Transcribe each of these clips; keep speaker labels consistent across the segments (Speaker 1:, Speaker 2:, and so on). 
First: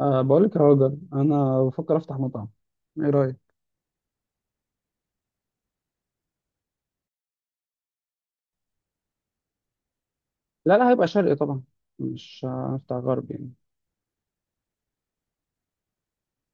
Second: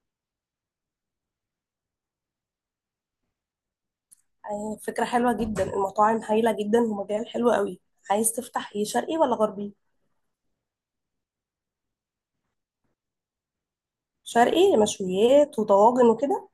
Speaker 1: أه بقول لك يا راجل، انا بفكر افتح مطعم. ايه رايك؟
Speaker 2: آه، فكرة حلوة جدا. المطاعم هايلة جدا ومجال حلو قوي. عايز تفتح ايه، شرقي ولا غربي؟
Speaker 1: لا، هيبقى شرقي طبعا. مش هفتح غرب يعني.
Speaker 2: شرقي مشويات وطواجن وكده.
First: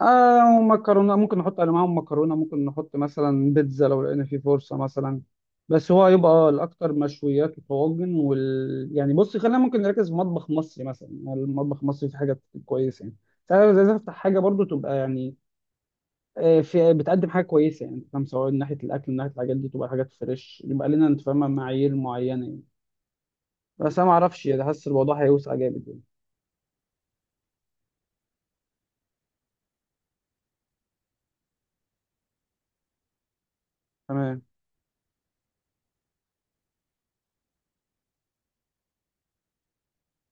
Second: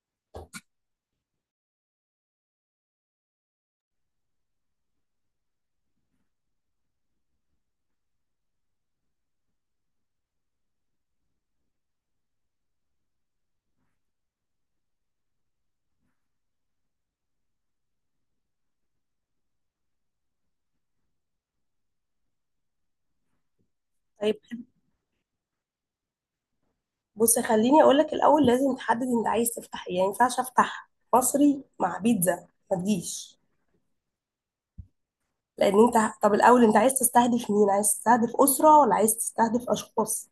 Speaker 1: آه، ومكرونه ممكن نحط على معاهم مكرونه، ممكن نحط مثلا بيتزا لو لقينا في فرصه مثلا. بس هو هيبقى الاكتر مشويات وطواجن، وال يعني بص، خلينا ممكن نركز في مطبخ مصري مثلا يعني. المطبخ المصري في حاجات كويسه يعني. فانا عايز افتح حاجه برضو تبقى يعني في، بتقدم حاجه كويسه يعني، فاهم؟ سواء من ناحيه الاكل، من ناحيه الحاجات دي تبقى حاجات فريش، يبقى لنا انت فاهمه معايير معينه يعني. بس انا ما
Speaker 2: طيب
Speaker 1: اعرفش
Speaker 2: حلو.
Speaker 1: يعني، حاسس الموضوع هيوسع جامد يعني.
Speaker 2: بص، خليني اقولك الاول لازم تحدد انت عايز تفتح ايه، يعني مينفعش افتح مصري مع بيتزا ما تجيش.
Speaker 1: تمام.
Speaker 2: لان انت، طب الاول انت عايز تستهدف مين، عايز تستهدف اسرة ولا عايز تستهدف اشخاص؟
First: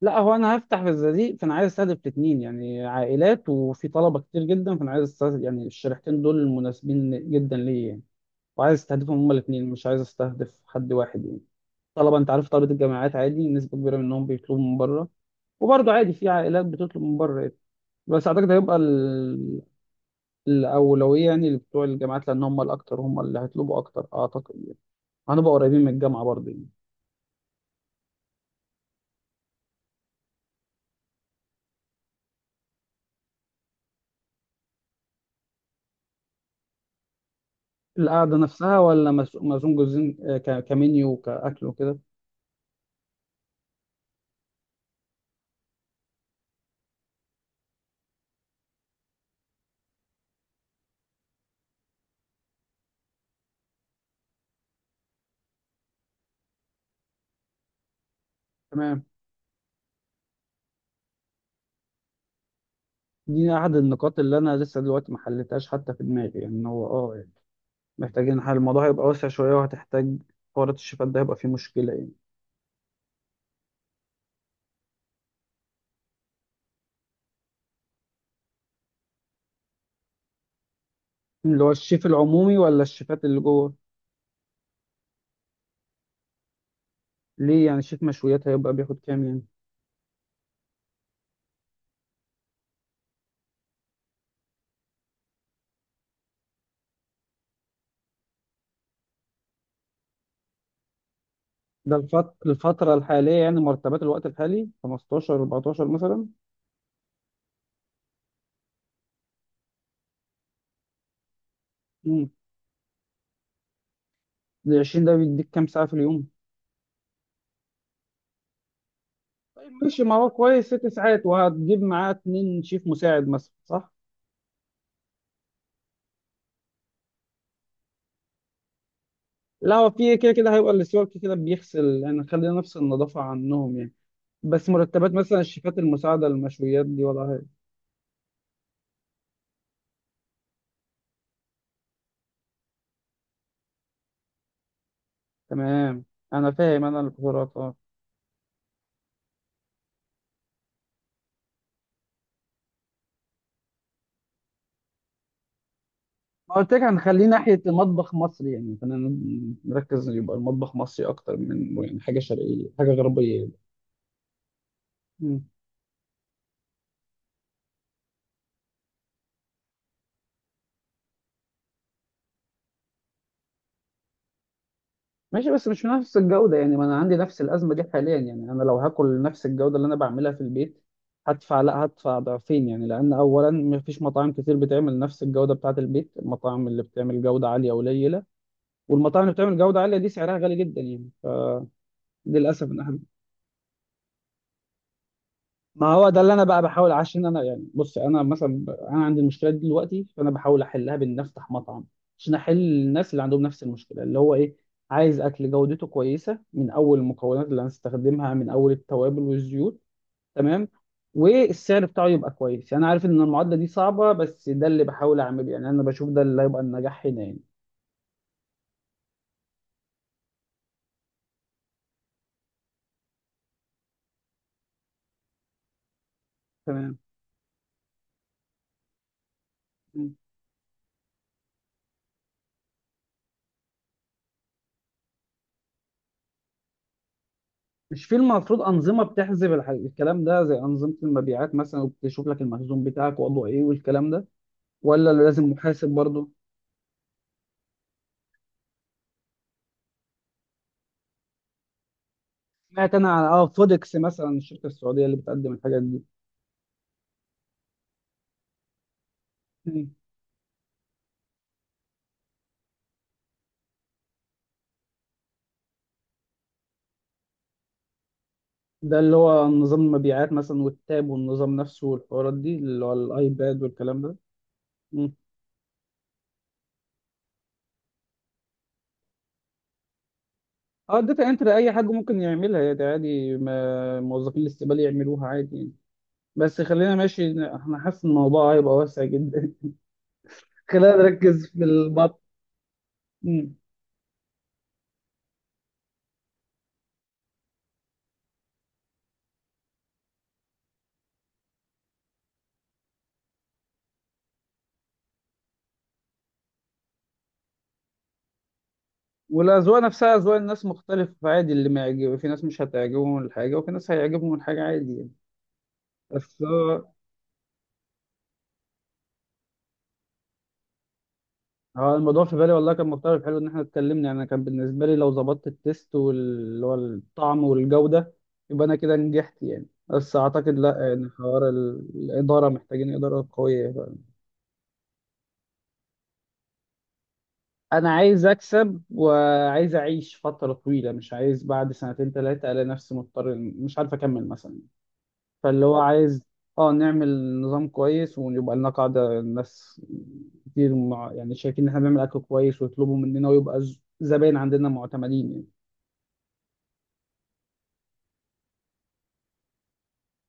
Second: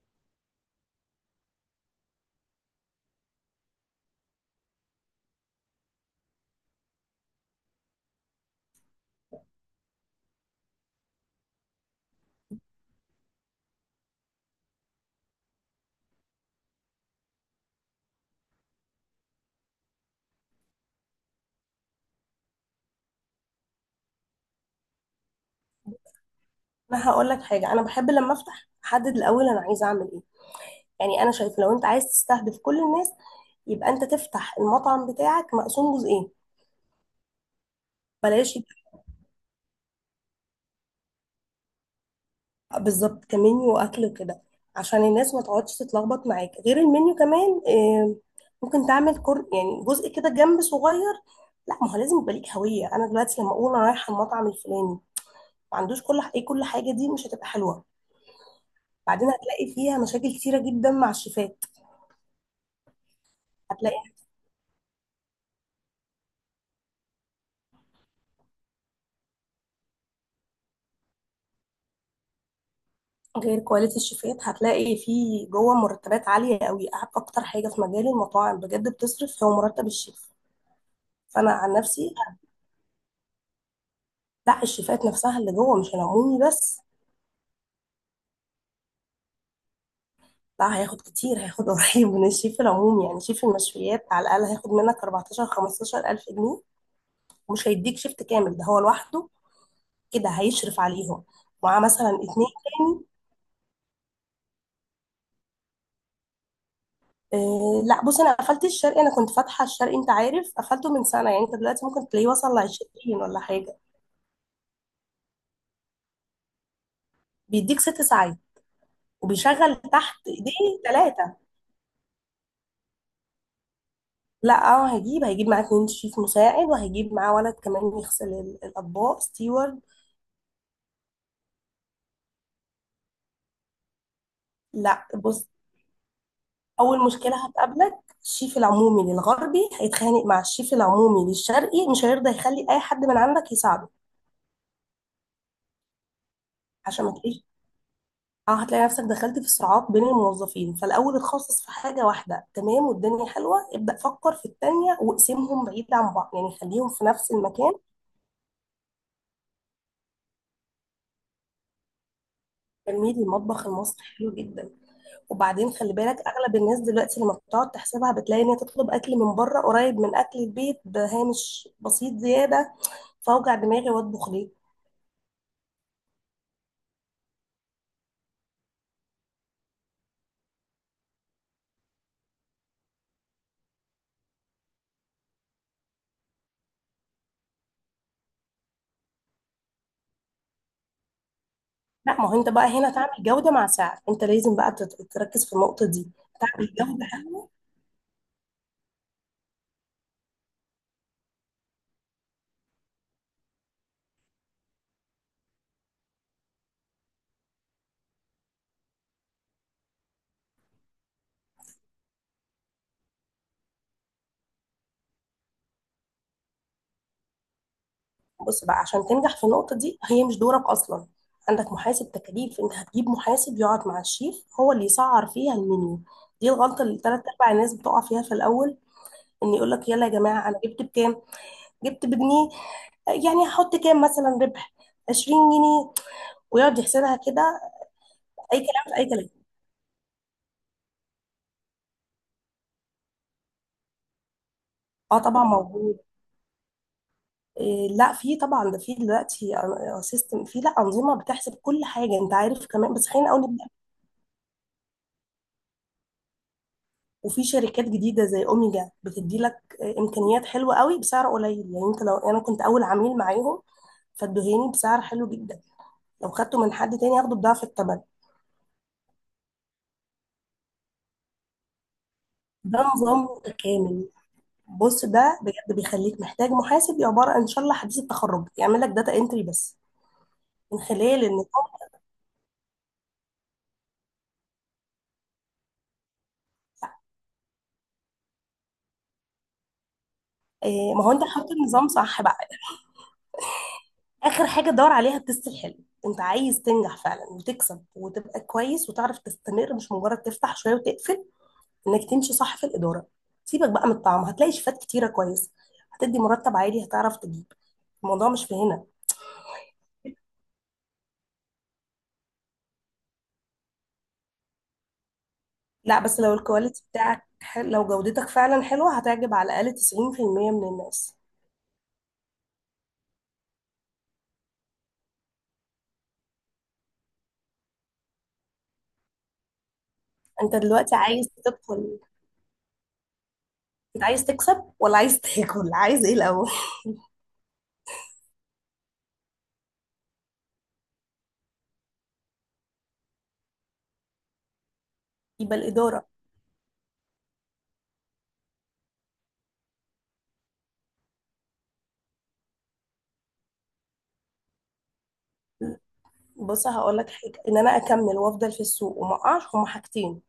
Speaker 1: لا هو انا هفتح في الزقازيق، فانا عايز استهدف الاثنين يعني، عائلات وفي طلبه كتير جدا، فانا عايز استهدف يعني الشريحتين دول، مناسبين جدا ليا يعني. وعايز استهدفهم هما الاثنين، مش عايز استهدف حد واحد يعني. طلبه، انت عارف طلبه الجامعات عادي نسبه كبيره منهم بيطلبوا من بره، وبرضه عادي في عائلات بتطلب من بره يعني. بس اعتقد هيبقى ال... الاولويه يعني لبتوع الجامعات، لان هم الاكتر، هم اللي هيطلبوا اكتر اعتقد يعني. هنبقى قريبين من الجامعه برضه يعني.
Speaker 2: انا هقولك حاجة، انا بحب لما افتح احدد الاول انا عايزه اعمل ايه. يعني انا شايفه لو انت عايز تستهدف كل الناس، يبقى انت تفتح المطعم بتاعك مقسوم جزئين.
Speaker 1: القعدة
Speaker 2: بلاش.
Speaker 1: نفسها ولا مزوم جزئين؟ آه، كمنيو وكأكل وكده.
Speaker 2: بالظبط كمنيو واكل وكده، عشان الناس ما تقعدش تتلخبط معاك. غير المنيو كمان آه، ممكن تعمل كر يعني جزء كده جنب صغير. لا، ما هو لازم يبقى ليك هويه. انا دلوقتي لما اقول انا رايحه المطعم الفلاني، ما عندوش كل ايه، كل حاجه دي مش هتبقى حلوه.
Speaker 1: تمام.
Speaker 2: بعدين هتلاقي فيها مشاكل كتيره جدا مع الشيفات.
Speaker 1: دي أحد
Speaker 2: هتلاقي
Speaker 1: النقاط اللي أنا لسه دلوقتي ما حلتهاش حتى في دماغي يعني، إن هو أه يعني محتاجين حل. الموضوع هيبقى واسع شوية وهتحتاج حوارات. الشيفات ده هيبقى فيه مشكلة يعني.
Speaker 2: غير كواليتي الشيفات، هتلاقي في جوه مرتبات عاليه قوي. اكتر حاجه في مجال المطاعم بجد بتصرف هو مرتب الشيف. فانا
Speaker 1: اللي هو
Speaker 2: عن
Speaker 1: الشيف
Speaker 2: نفسي،
Speaker 1: العمومي ولا الشيفات اللي جوه؟
Speaker 2: لا، الشيفات نفسها اللي جوه مش العمومي بس.
Speaker 1: ليه يعني شيف مشويات هيبقى بياخد كام يعني؟
Speaker 2: لا، هياخد كتير، هياخد قريب من الشيف العموم يعني شيف المشويات على الأقل هياخد منك 14 15 ألف جنيه، ومش هيديك شيفت كامل، ده هو لوحده كده هيشرف عليهم، معاه
Speaker 1: ده
Speaker 2: مثلا
Speaker 1: الفت...
Speaker 2: اتنين.
Speaker 1: الفترة
Speaker 2: تاني؟
Speaker 1: الحالية يعني، مرتبات الوقت الحالي 15 14 مثلا.
Speaker 2: آه لا، بص، أنا قفلت الشرقي. أنا كنت فاتحة الشرقي، أنت عارف، قفلته من سنة، يعني أنت دلوقتي ممكن تلاقيه
Speaker 1: امم،
Speaker 2: وصل ل 20 ولا حاجة.
Speaker 1: ال 20 ده بيديك كام ساعة في اليوم؟
Speaker 2: بيديك ست ساعات،
Speaker 1: طيب
Speaker 2: وبيشغل
Speaker 1: ماشي، ما
Speaker 2: تحت
Speaker 1: هو كويس
Speaker 2: ايديه
Speaker 1: ست ساعات.
Speaker 2: ثلاثة.
Speaker 1: وهتجيب معاه اتنين شيف مساعد مثلا صح؟
Speaker 2: لا اه، هيجيب معاه اتنين شيف مساعد، وهيجيب معاه ولد كمان يغسل الأطباق،
Speaker 1: لا
Speaker 2: ستيوارد.
Speaker 1: هو في كده كده هيبقى السيول كده كده بيغسل يعني، خلينا نفس النظافة عنهم يعني. بس
Speaker 2: لا،
Speaker 1: مرتبات مثلا
Speaker 2: بص،
Speaker 1: الشيفات المساعدة للمشويات دي
Speaker 2: اول
Speaker 1: وضعها
Speaker 2: مشكله
Speaker 1: إيه؟
Speaker 2: هتقابلك، الشيف العمومي للغربي هيتخانق مع الشيف العمومي للشرقي، مش هيرضى يخلي اي حد من عندك يساعده.
Speaker 1: تمام، أنا فاهم، أنا
Speaker 2: عشان ما تلاقيش،
Speaker 1: القدرات أه.
Speaker 2: اه هتلاقي نفسك دخلت في صراعات بين الموظفين. فالاول اتخصص في حاجه واحده، تمام والدنيا حلوه، ابدا فكر في التانيه واقسمهم بعيد عن بعض، يعني
Speaker 1: ما قلت لك
Speaker 2: خليهم في
Speaker 1: هنخليه
Speaker 2: نفس
Speaker 1: ناحية
Speaker 2: المكان.
Speaker 1: المطبخ مصري يعني، خلينا نركز، يبقى المطبخ مصري أكتر من يعني حاجة شرقية حاجة
Speaker 2: تلميذ
Speaker 1: غربية
Speaker 2: المطبخ المصري حلو جدا.
Speaker 1: يعني.
Speaker 2: وبعدين خلي بالك، اغلب الناس دلوقتي لما بتقعد تحسبها بتلاقي ان هي تطلب اكل من بره قريب من اكل البيت بهامش بسيط زياده، فاوجع دماغي واطبخ ليه؟
Speaker 1: ماشي، بس مش نفس الجودة يعني، ما انا عندي نفس الأزمة دي حاليا يعني. انا لو هاكل نفس الجودة اللي انا بعملها في البيت، هدفع لا هدفع ضعفين يعني، لأن أولا مفيش مطاعم كتير بتعمل نفس الجودة بتاعة البيت. المطاعم اللي بتعمل جودة عالية قليلة، والمطاعم اللي بتعمل جودة عالية دي سعرها غالي جدا يعني.
Speaker 2: لا، ما هو انت بقى
Speaker 1: فللأسف،
Speaker 2: هنا تعمل جودة مع سعر، انت لازم بقى تركز في
Speaker 1: ما
Speaker 2: النقطة
Speaker 1: هو
Speaker 2: دي.
Speaker 1: ده اللي انا بقى
Speaker 2: تعمل
Speaker 1: بحاول.
Speaker 2: جودة.
Speaker 1: عشان انا يعني، بص، انا مثلا انا عندي المشكله دي دلوقتي، فانا بحاول احلها بان افتح مطعم عشان احل الناس اللي عندهم نفس المشكله. اللي هو ايه؟ عايز اكل جودته كويسه من اول المكونات اللي هنستخدمها، من اول التوابل والزيوت. تمام. والسعر بتاعه يبقى كويس يعني. عارف ان المعادله دي صعبه، بس ده اللي بحاول اعمله يعني. انا بشوف ده اللي هيبقى النجاح هنا يعني.
Speaker 2: بص بقى، عشان تنجح في النقطة دي هي مش دورك اصلا. عندك محاسب تكاليف، انت هتجيب محاسب يقعد مع الشيف هو اللي يسعر فيها المنيو. دي الغلطة
Speaker 1: تمام.
Speaker 2: اللي تلات ارباع الناس بتقع فيها في الاول، ان يقول لك يلا
Speaker 1: م.
Speaker 2: يا جماعة انا جبت بكام، جبت بجنيه، يعني هحط كام مثلا ربح، 20 جنيه، ويقعد يحسبها كده.
Speaker 1: مش في
Speaker 2: اي
Speaker 1: المفروض
Speaker 2: كلام في
Speaker 1: أنظمة
Speaker 2: اي كلام.
Speaker 1: بتحسب الكلام ده، زي أنظمة المبيعات مثلا، وبتشوف لك المخزون بتاعك وضعه إيه والكلام ده؟ ولا
Speaker 2: اه
Speaker 1: لازم
Speaker 2: طبعا
Speaker 1: محاسب
Speaker 2: موجود.
Speaker 1: برضه؟
Speaker 2: إيه، لا في طبعا ده، في دلوقتي سيستم، في لا انظمه بتحسب كل حاجه انت عارف
Speaker 1: سمعت
Speaker 2: كمان، بس
Speaker 1: انا على
Speaker 2: خلينا اقول نبدا.
Speaker 1: فودكس مثلا، الشركه السعوديه اللي بتقدم الحاجات دي.
Speaker 2: وفي شركات جديده زي اوميجا بتدي لك
Speaker 1: مم.
Speaker 2: إيه، امكانيات حلوه قوي بسعر قليل. يعني انت، لو انا كنت اول عميل معاهم فادوهاني بسعر حلو جدا، لو خدته من حد تاني هاخده بضعف الثمن.
Speaker 1: ده اللي هو نظام المبيعات مثلا والتاب والنظام نفسه والحوارات دي
Speaker 2: ده
Speaker 1: اللي هو
Speaker 2: نظام
Speaker 1: الايباد والكلام
Speaker 2: متكامل.
Speaker 1: ده.
Speaker 2: بص،
Speaker 1: مم.
Speaker 2: ده بجد بيخليك محتاج محاسب عباره ان شاء الله حديث التخرج يعمل لك داتا انتري بس، من
Speaker 1: اه
Speaker 2: خلال
Speaker 1: الداتا انتر
Speaker 2: النظام.
Speaker 1: اي حد ممكن يعملها يعني عادي، ما موظفين الاستقبال يعملوها عادي يعني. بس خلينا ماشي، انا حاسس ان الموضوع هيبقى واسع جدا.
Speaker 2: آه،
Speaker 1: خلينا
Speaker 2: ما هو انت
Speaker 1: نركز
Speaker 2: حاطط
Speaker 1: في
Speaker 2: النظام
Speaker 1: البط.
Speaker 2: صح بقى.
Speaker 1: مم.
Speaker 2: اخر حاجه دور عليها التست الحلو. انت عايز تنجح فعلا وتكسب وتبقى كويس وتعرف تستمر، مش مجرد تفتح شويه وتقفل، انك تمشي صح في الاداره. سيبك بقى من الطعم، هتلاقي شيفات كتيره كويس، هتدي مرتب عالي هتعرف تجيب. الموضوع مش في هنا.
Speaker 1: والاذواق نفسها، اذواق الناس مختلفه عادي، اللي ما يعجب، في ناس مش هتعجبهم الحاجه وفي ناس هيعجبهم الحاجه عادي يعني.
Speaker 2: لا بس لو
Speaker 1: بس
Speaker 2: الكواليتي بتاعك لو جودتك فعلا حلوه هتعجب على الاقل 90% من الناس.
Speaker 1: اه، الموضوع في بالي والله كان مختلف. حلو ان احنا اتكلمنا يعني. انا كان بالنسبه لي لو ظبطت التيست واللي هو الطعم والجوده يبقى انا كده نجحت يعني. بس اعتقد
Speaker 2: انت
Speaker 1: لا
Speaker 2: دلوقتي
Speaker 1: يعني،
Speaker 2: عايز
Speaker 1: حوار
Speaker 2: تدخل،
Speaker 1: الاداره، محتاجين اداره قويه.
Speaker 2: انت عايز تكسب ولا عايز تاكل عايز ايه الاول؟
Speaker 1: انا عايز اكسب وعايز اعيش فتره طويله، مش عايز بعد سنتين ثلاثه الاقي نفسي مضطر مش عارف اكمل مثلا.
Speaker 2: يبقى
Speaker 1: فاللي هو
Speaker 2: الاداره.
Speaker 1: عايز، اه، نعمل نظام كويس ويبقى لنا قاعده الناس كتير، مع يعني، شايفين ان احنا بنعمل اكل كويس ويطلبوا مننا ويبقى زباين عندنا معتمدين يعني.
Speaker 2: بص هقول لك حاجه، ان انا اكمل وافضل في السوق وما اقعش هما حاجتين.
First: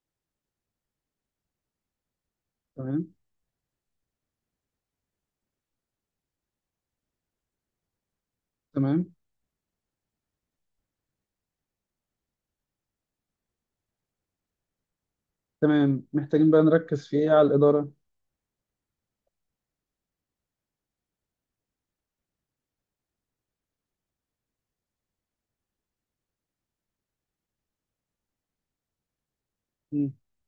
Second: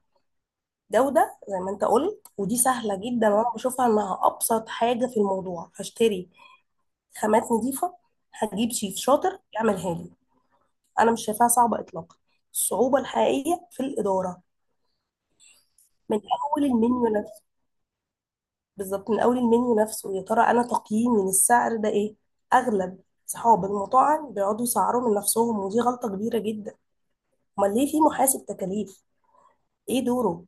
Speaker 2: جودة زي ما انت قلت، ودي سهلة
Speaker 1: تمام.
Speaker 2: جدا وانا بشوفها انها ابسط حاجة في الموضوع. هشتري خامات نظيفة، هجيب شيف
Speaker 1: تمام.
Speaker 2: شاطر يعملها لي، انا مش شايفاها صعبة اطلاقا. الصعوبة الحقيقية في الإدارة،
Speaker 1: تمام،
Speaker 2: من
Speaker 1: محتاجين بقى
Speaker 2: اول
Speaker 1: نركز
Speaker 2: المنيو
Speaker 1: في ايه على
Speaker 2: نفسه.
Speaker 1: الإدارة.
Speaker 2: بالظبط، من اول المنيو نفسه، يا ترى انا تقييمي للسعر ده ايه. اغلب صحاب المطاعم بيقعدوا يسعروا من نفسهم، ودي غلطة كبيرة جدا. امال ليه في محاسب تكاليف؟ ايه
Speaker 1: مم.
Speaker 2: دوره؟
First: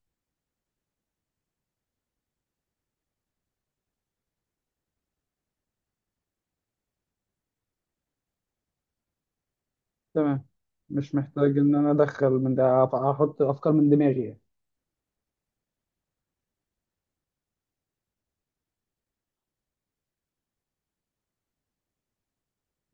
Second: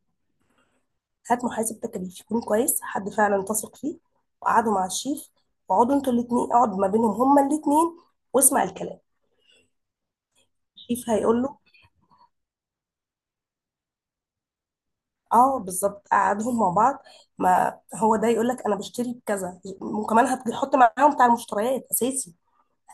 Speaker 2: هات محاسب تكاليف يكون كويس، حد فعلا تثق فيه، وقعدوا مع الشيف، وقعدوا انتوا الاتنين، اقعد ما بينهم هما الاتنين واسمع الكلام.
Speaker 1: تمام،
Speaker 2: الشيف
Speaker 1: مش
Speaker 2: هيقول
Speaker 1: محتاج
Speaker 2: له،
Speaker 1: ان انا ادخل من ده احط افكار من دماغي يعني.
Speaker 2: اه بالظبط، قعدهم مع بعض. ما هو ده يقول لك انا بشتري بكذا، وكمان هتحط معاهم بتاع المشتريات اساسي،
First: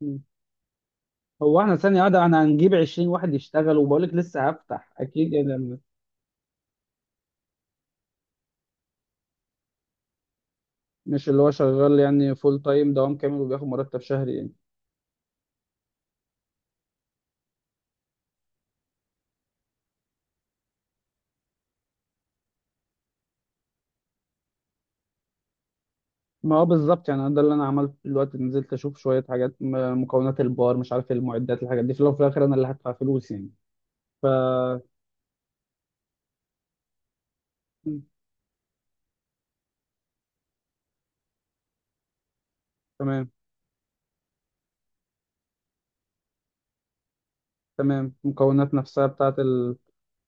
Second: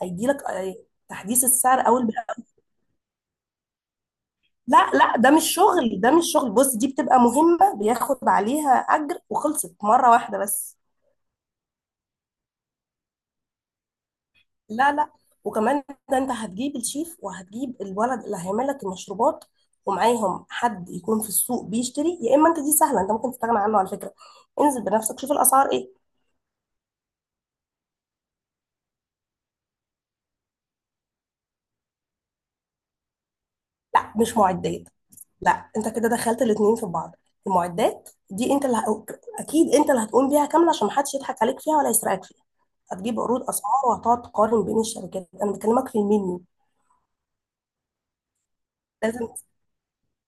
Speaker 1: مم.
Speaker 2: لك آه، تحديث
Speaker 1: هو احنا
Speaker 2: السعر
Speaker 1: ثانية
Speaker 2: اول
Speaker 1: واحدة، احنا
Speaker 2: بأول.
Speaker 1: هنجيب 20 واحد يشتغل؟ وبقولك لسه
Speaker 2: لا
Speaker 1: هفتح
Speaker 2: لا، ده
Speaker 1: اكيد
Speaker 2: مش
Speaker 1: يعني.
Speaker 2: شغل، ده مش شغل. بص، دي بتبقى مهمة بياخد عليها اجر وخلصت مرة واحدة بس.
Speaker 1: مش اللي هو شغال يعني فول تايم، دوام كامل وبياخد مرتب شهري يعني؟
Speaker 2: لا لا. وكمان، ده انت هتجيب الشيف، وهتجيب الولد اللي هيعمل لك المشروبات، ومعاهم حد يكون في السوق بيشتري. يا اما انت، دي سهله، انت ممكن تستغنى عنه على فكره، انزل بنفسك شوف الاسعار ايه.
Speaker 1: ما هو بالظبط يعني، ده اللي انا عملته دلوقتي، نزلت اشوف شوية حاجات، مكونات البار، مش عارف إيه، المعدات الحاجات دي. في الاول وفي الاخر انا اللي هدفع فلوس يعني.
Speaker 2: لا
Speaker 1: ف
Speaker 2: مش معدات. لا انت كده دخلت الاتنين في بعض.
Speaker 1: مم.
Speaker 2: المعدات دي انت اللي اكيد انت اللي هتقوم بيها كامله عشان محدش يضحك عليك فيها ولا يسرقك فيها. هتجيب
Speaker 1: تمام.
Speaker 2: عروض اسعار، وهتقعد تقارن بين الشركات. انا بكلمك في المنيو.
Speaker 1: تمام، المكونات نفسها
Speaker 2: لازم.
Speaker 1: بتاعت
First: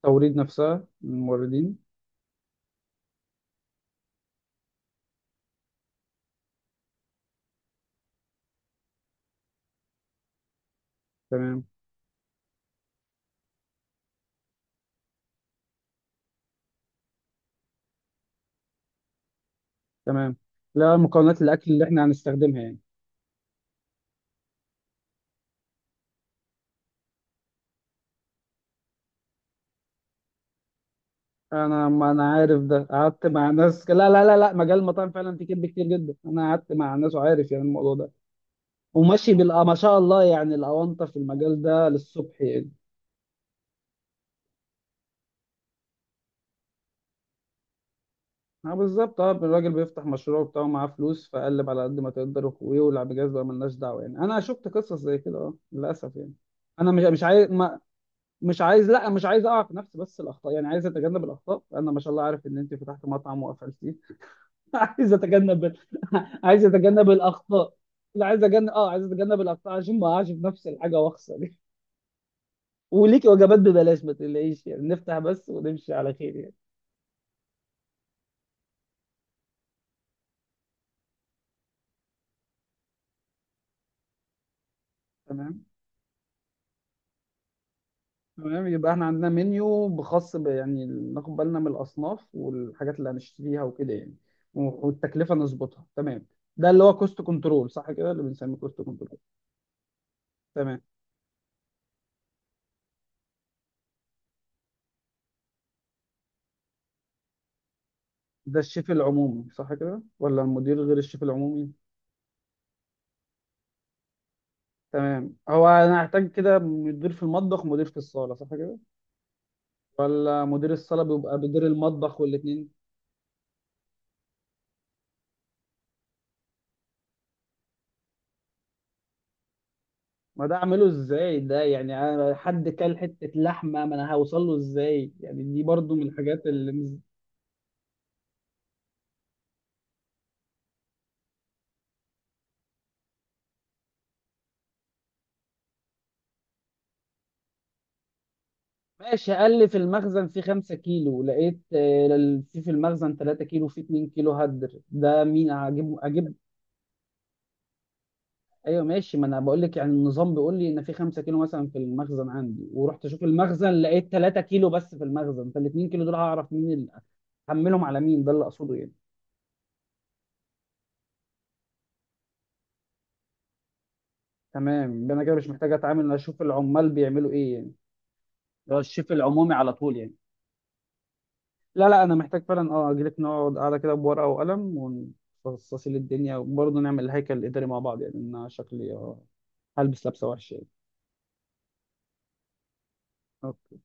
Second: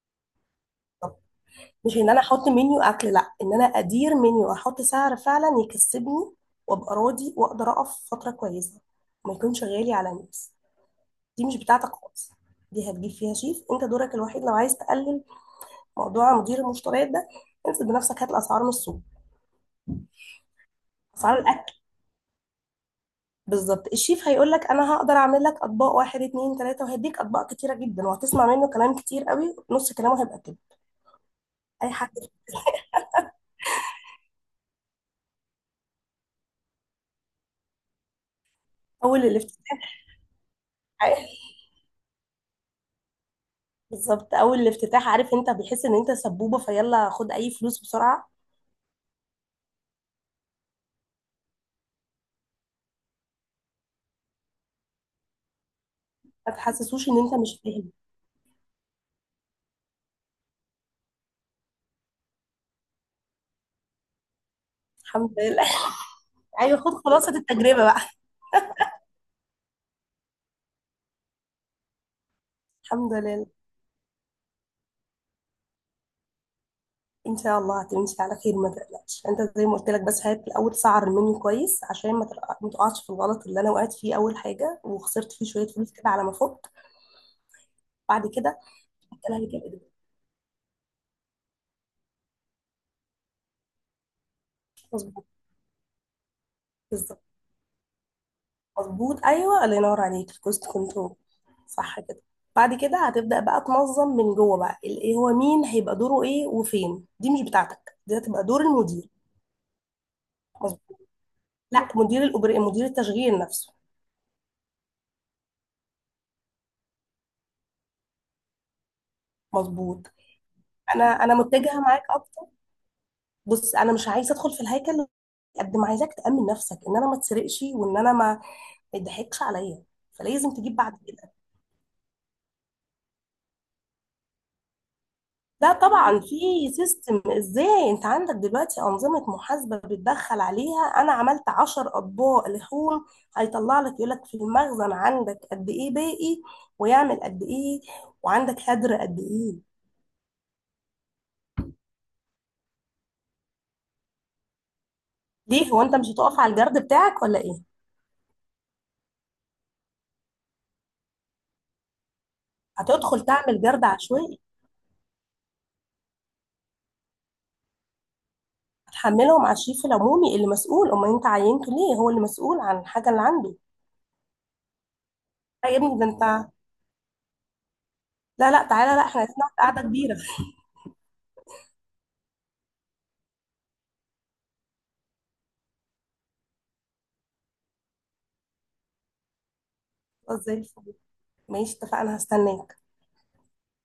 Speaker 1: توريد، نفسها من الموردين.
Speaker 2: مش ان انا احط منيو اكل، لا، ان انا ادير منيو احط سعر فعلا يكسبني وابقى راضي واقدر اقف فتره كويسه، ما يكونش غالي على الناس. دي مش
Speaker 1: تمام.
Speaker 2: بتاعتك خالص، دي هتجيب فيها شيف. انت دورك الوحيد لو عايز تقلل موضوع مدير المشتريات ده، انزل بنفسك هات الاسعار من السوق.
Speaker 1: تمام، لا،
Speaker 2: اسعار
Speaker 1: مكونات الاكل
Speaker 2: الاكل.
Speaker 1: اللي احنا هنستخدمها يعني.
Speaker 2: بالظبط، الشيف هيقول لك انا هقدر اعمل لك اطباق واحد اتنين تلاته، وهديك اطباق كتيره جدا، وهتسمع منه كلام كتير قوي، نص كلامه هيبقى كده.
Speaker 1: انا،
Speaker 2: اي
Speaker 1: ما
Speaker 2: حد.
Speaker 1: انا عارف ده، قعدت مع ناس. لا، مجال المطاعم فعلا فيه كذب كتير جدا. انا قعدت مع ناس وعارف يعني الموضوع ده،
Speaker 2: اول
Speaker 1: وماشي بال ما
Speaker 2: الافتتاح،
Speaker 1: شاء الله يعني، الاونطه في المجال ده للصبح يعني.
Speaker 2: بالظبط اول الافتتاح، عارف انت بيحس ان انت سبوبه، فيلا خد اي فلوس بسرعه.
Speaker 1: اه بالظبط، اه الراجل بيفتح مشروع بتاعه معاه فلوس، فقلب على قد ما تقدر ويولع بجاز بقى، ملناش دعوه يعني. انا شفت قصص زي كده اه للاسف يعني.
Speaker 2: ما
Speaker 1: انا مش
Speaker 2: تحسسوش ان
Speaker 1: مش
Speaker 2: انت
Speaker 1: عايز،
Speaker 2: مش فاهم.
Speaker 1: مش عايز لا مش عايز اقع في نفس بس الاخطاء يعني، عايز اتجنب الاخطاء. انا ما شاء الله عارف ان انت فتحت مطعم وقفلتيه. عايز
Speaker 2: الحمد لله
Speaker 1: اتجنب عايز
Speaker 2: ايوه، خد
Speaker 1: اتجنب
Speaker 2: خلاصه
Speaker 1: الاخطاء.
Speaker 2: التجربه بقى.
Speaker 1: لا عايز اتجنب، اه عايز اتجنب الاخطاء عشان ما اقعش في نفس الحاجه واخسر يعني.
Speaker 2: الحمد
Speaker 1: وليك
Speaker 2: لله.
Speaker 1: وجبات ببلاش ما تقلقيش يعني، نفتح بس ونمشي على خير يعني.
Speaker 2: ان شاء الله هتمشي على خير، ما تقلقش. انت زي ما قلت لك، بس هات الاول سعر المنيو كويس عشان ما تقعش في الغلط اللي انا وقعت فيه اول حاجه، وخسرت فيه
Speaker 1: تمام.
Speaker 2: شويه فلوس كده على ما فوت. بعد كده.
Speaker 1: تمام، يبقى احنا عندنا
Speaker 2: انا هجيب إيدك.
Speaker 1: منيو بخاص ب يعني، ناخد بالنا من الاصناف والحاجات اللي هنشتريها وكده يعني.
Speaker 2: مظبوط.
Speaker 1: والتكلفه نظبطها. تمام. ده اللي هو كوست
Speaker 2: بالظبط.
Speaker 1: كنترول صح كده، اللي بنسميه كوست كنترول.
Speaker 2: مظبوط ايوه، الله ينور عليك، الكوست
Speaker 1: تمام.
Speaker 2: كنترول. صح كده. بعد كده هتبدأ بقى تنظم من جوه بقى ال- ايه هو مين هيبقى دوره ايه وفين. دي مش بتاعتك، دي هتبقى
Speaker 1: ده
Speaker 2: دور
Speaker 1: الشيف
Speaker 2: المدير.
Speaker 1: العمومي صح كده، ولا المدير غير
Speaker 2: مظبوط.
Speaker 1: الشيف العمومي؟
Speaker 2: لا مدير التشغيل نفسه.
Speaker 1: تمام، هو انا هحتاج كده مدير في المطبخ ومدير في الصاله صح كده؟
Speaker 2: مظبوط.
Speaker 1: ولا مدير الصاله
Speaker 2: انا
Speaker 1: بيبقى مدير
Speaker 2: متجهه معاك
Speaker 1: المطبخ
Speaker 2: اكتر.
Speaker 1: والاثنين؟
Speaker 2: بص انا مش عايزه ادخل في الهيكل، قد ما عايزاك تأمن نفسك ان انا ما اتسرقش وان انا ما ما يضحكش عليا،
Speaker 1: ما
Speaker 2: فلازم
Speaker 1: ده
Speaker 2: تجيب
Speaker 1: اعمله
Speaker 2: بعد كده.
Speaker 1: ازاي ده يعني، انا حد كل حته لحمه ما انا هوصل له ازاي يعني، دي
Speaker 2: لا
Speaker 1: برضو من
Speaker 2: طبعا
Speaker 1: الحاجات
Speaker 2: في
Speaker 1: اللي مز...
Speaker 2: سيستم. ازاي؟ انت عندك دلوقتي انظمه محاسبه بتدخل عليها، انا عملت عشر اطباق لحوم، هيطلع لك يقول لك في المخزن عندك قد ايه باقي، ويعمل قد ايه، وعندك هدر قد
Speaker 1: ماشي، قال لي
Speaker 2: ايه.
Speaker 1: في المخزن في 5 كيلو، لقيت آه، في المخزن 3 كيلو، في 2 كيلو هدر، ده مين
Speaker 2: ليه، هو
Speaker 1: هجيب
Speaker 2: انت مش
Speaker 1: اجيب؟
Speaker 2: هتقف على الجرد بتاعك ولا ايه؟
Speaker 1: ايوه ماشي، ما انا بقول لك يعني، النظام بيقول لي ان في 5 كيلو مثلا في المخزن عندي، ورحت
Speaker 2: هتدخل
Speaker 1: اشوف
Speaker 2: تعمل
Speaker 1: المخزن
Speaker 2: جرد
Speaker 1: لقيت
Speaker 2: عشوائي.
Speaker 1: 3 كيلو بس في المخزن، فال 2 كيلو دول هعرف مين اللي احملهم على مين، ده اللي اقصده يعني.
Speaker 2: هتحملهم على الشريف العمومي اللي مسؤول، امال انت عينته ليه، هو اللي مسؤول عن الحاجه اللي عنده.
Speaker 1: تمام، يبقى انا كده مش
Speaker 2: لا
Speaker 1: محتاج
Speaker 2: يا ابني،
Speaker 1: اتعامل،
Speaker 2: ده
Speaker 1: انا اشوف
Speaker 2: انت،
Speaker 1: العمال بيعملوا ايه يعني؟
Speaker 2: لا لا
Speaker 1: ده
Speaker 2: تعالى، لا
Speaker 1: الشيف
Speaker 2: احنا هنقعد
Speaker 1: العمومي على
Speaker 2: قعده
Speaker 1: طول يعني؟
Speaker 2: كبيره.
Speaker 1: لا لا، انا محتاج فعلا، اه اجيلك نقعد قاعده كده بورقه وقلم، ونفصصي للدنيا، وبرضه نعمل الهيكل الاداري مع بعض يعني. إن انا شكلي آه، هلبس لبسه
Speaker 2: خلاص
Speaker 1: وحشه
Speaker 2: زي
Speaker 1: يعني.
Speaker 2: الفل. ماشي، اتفقنا، هستناك.
Speaker 1: أوكي.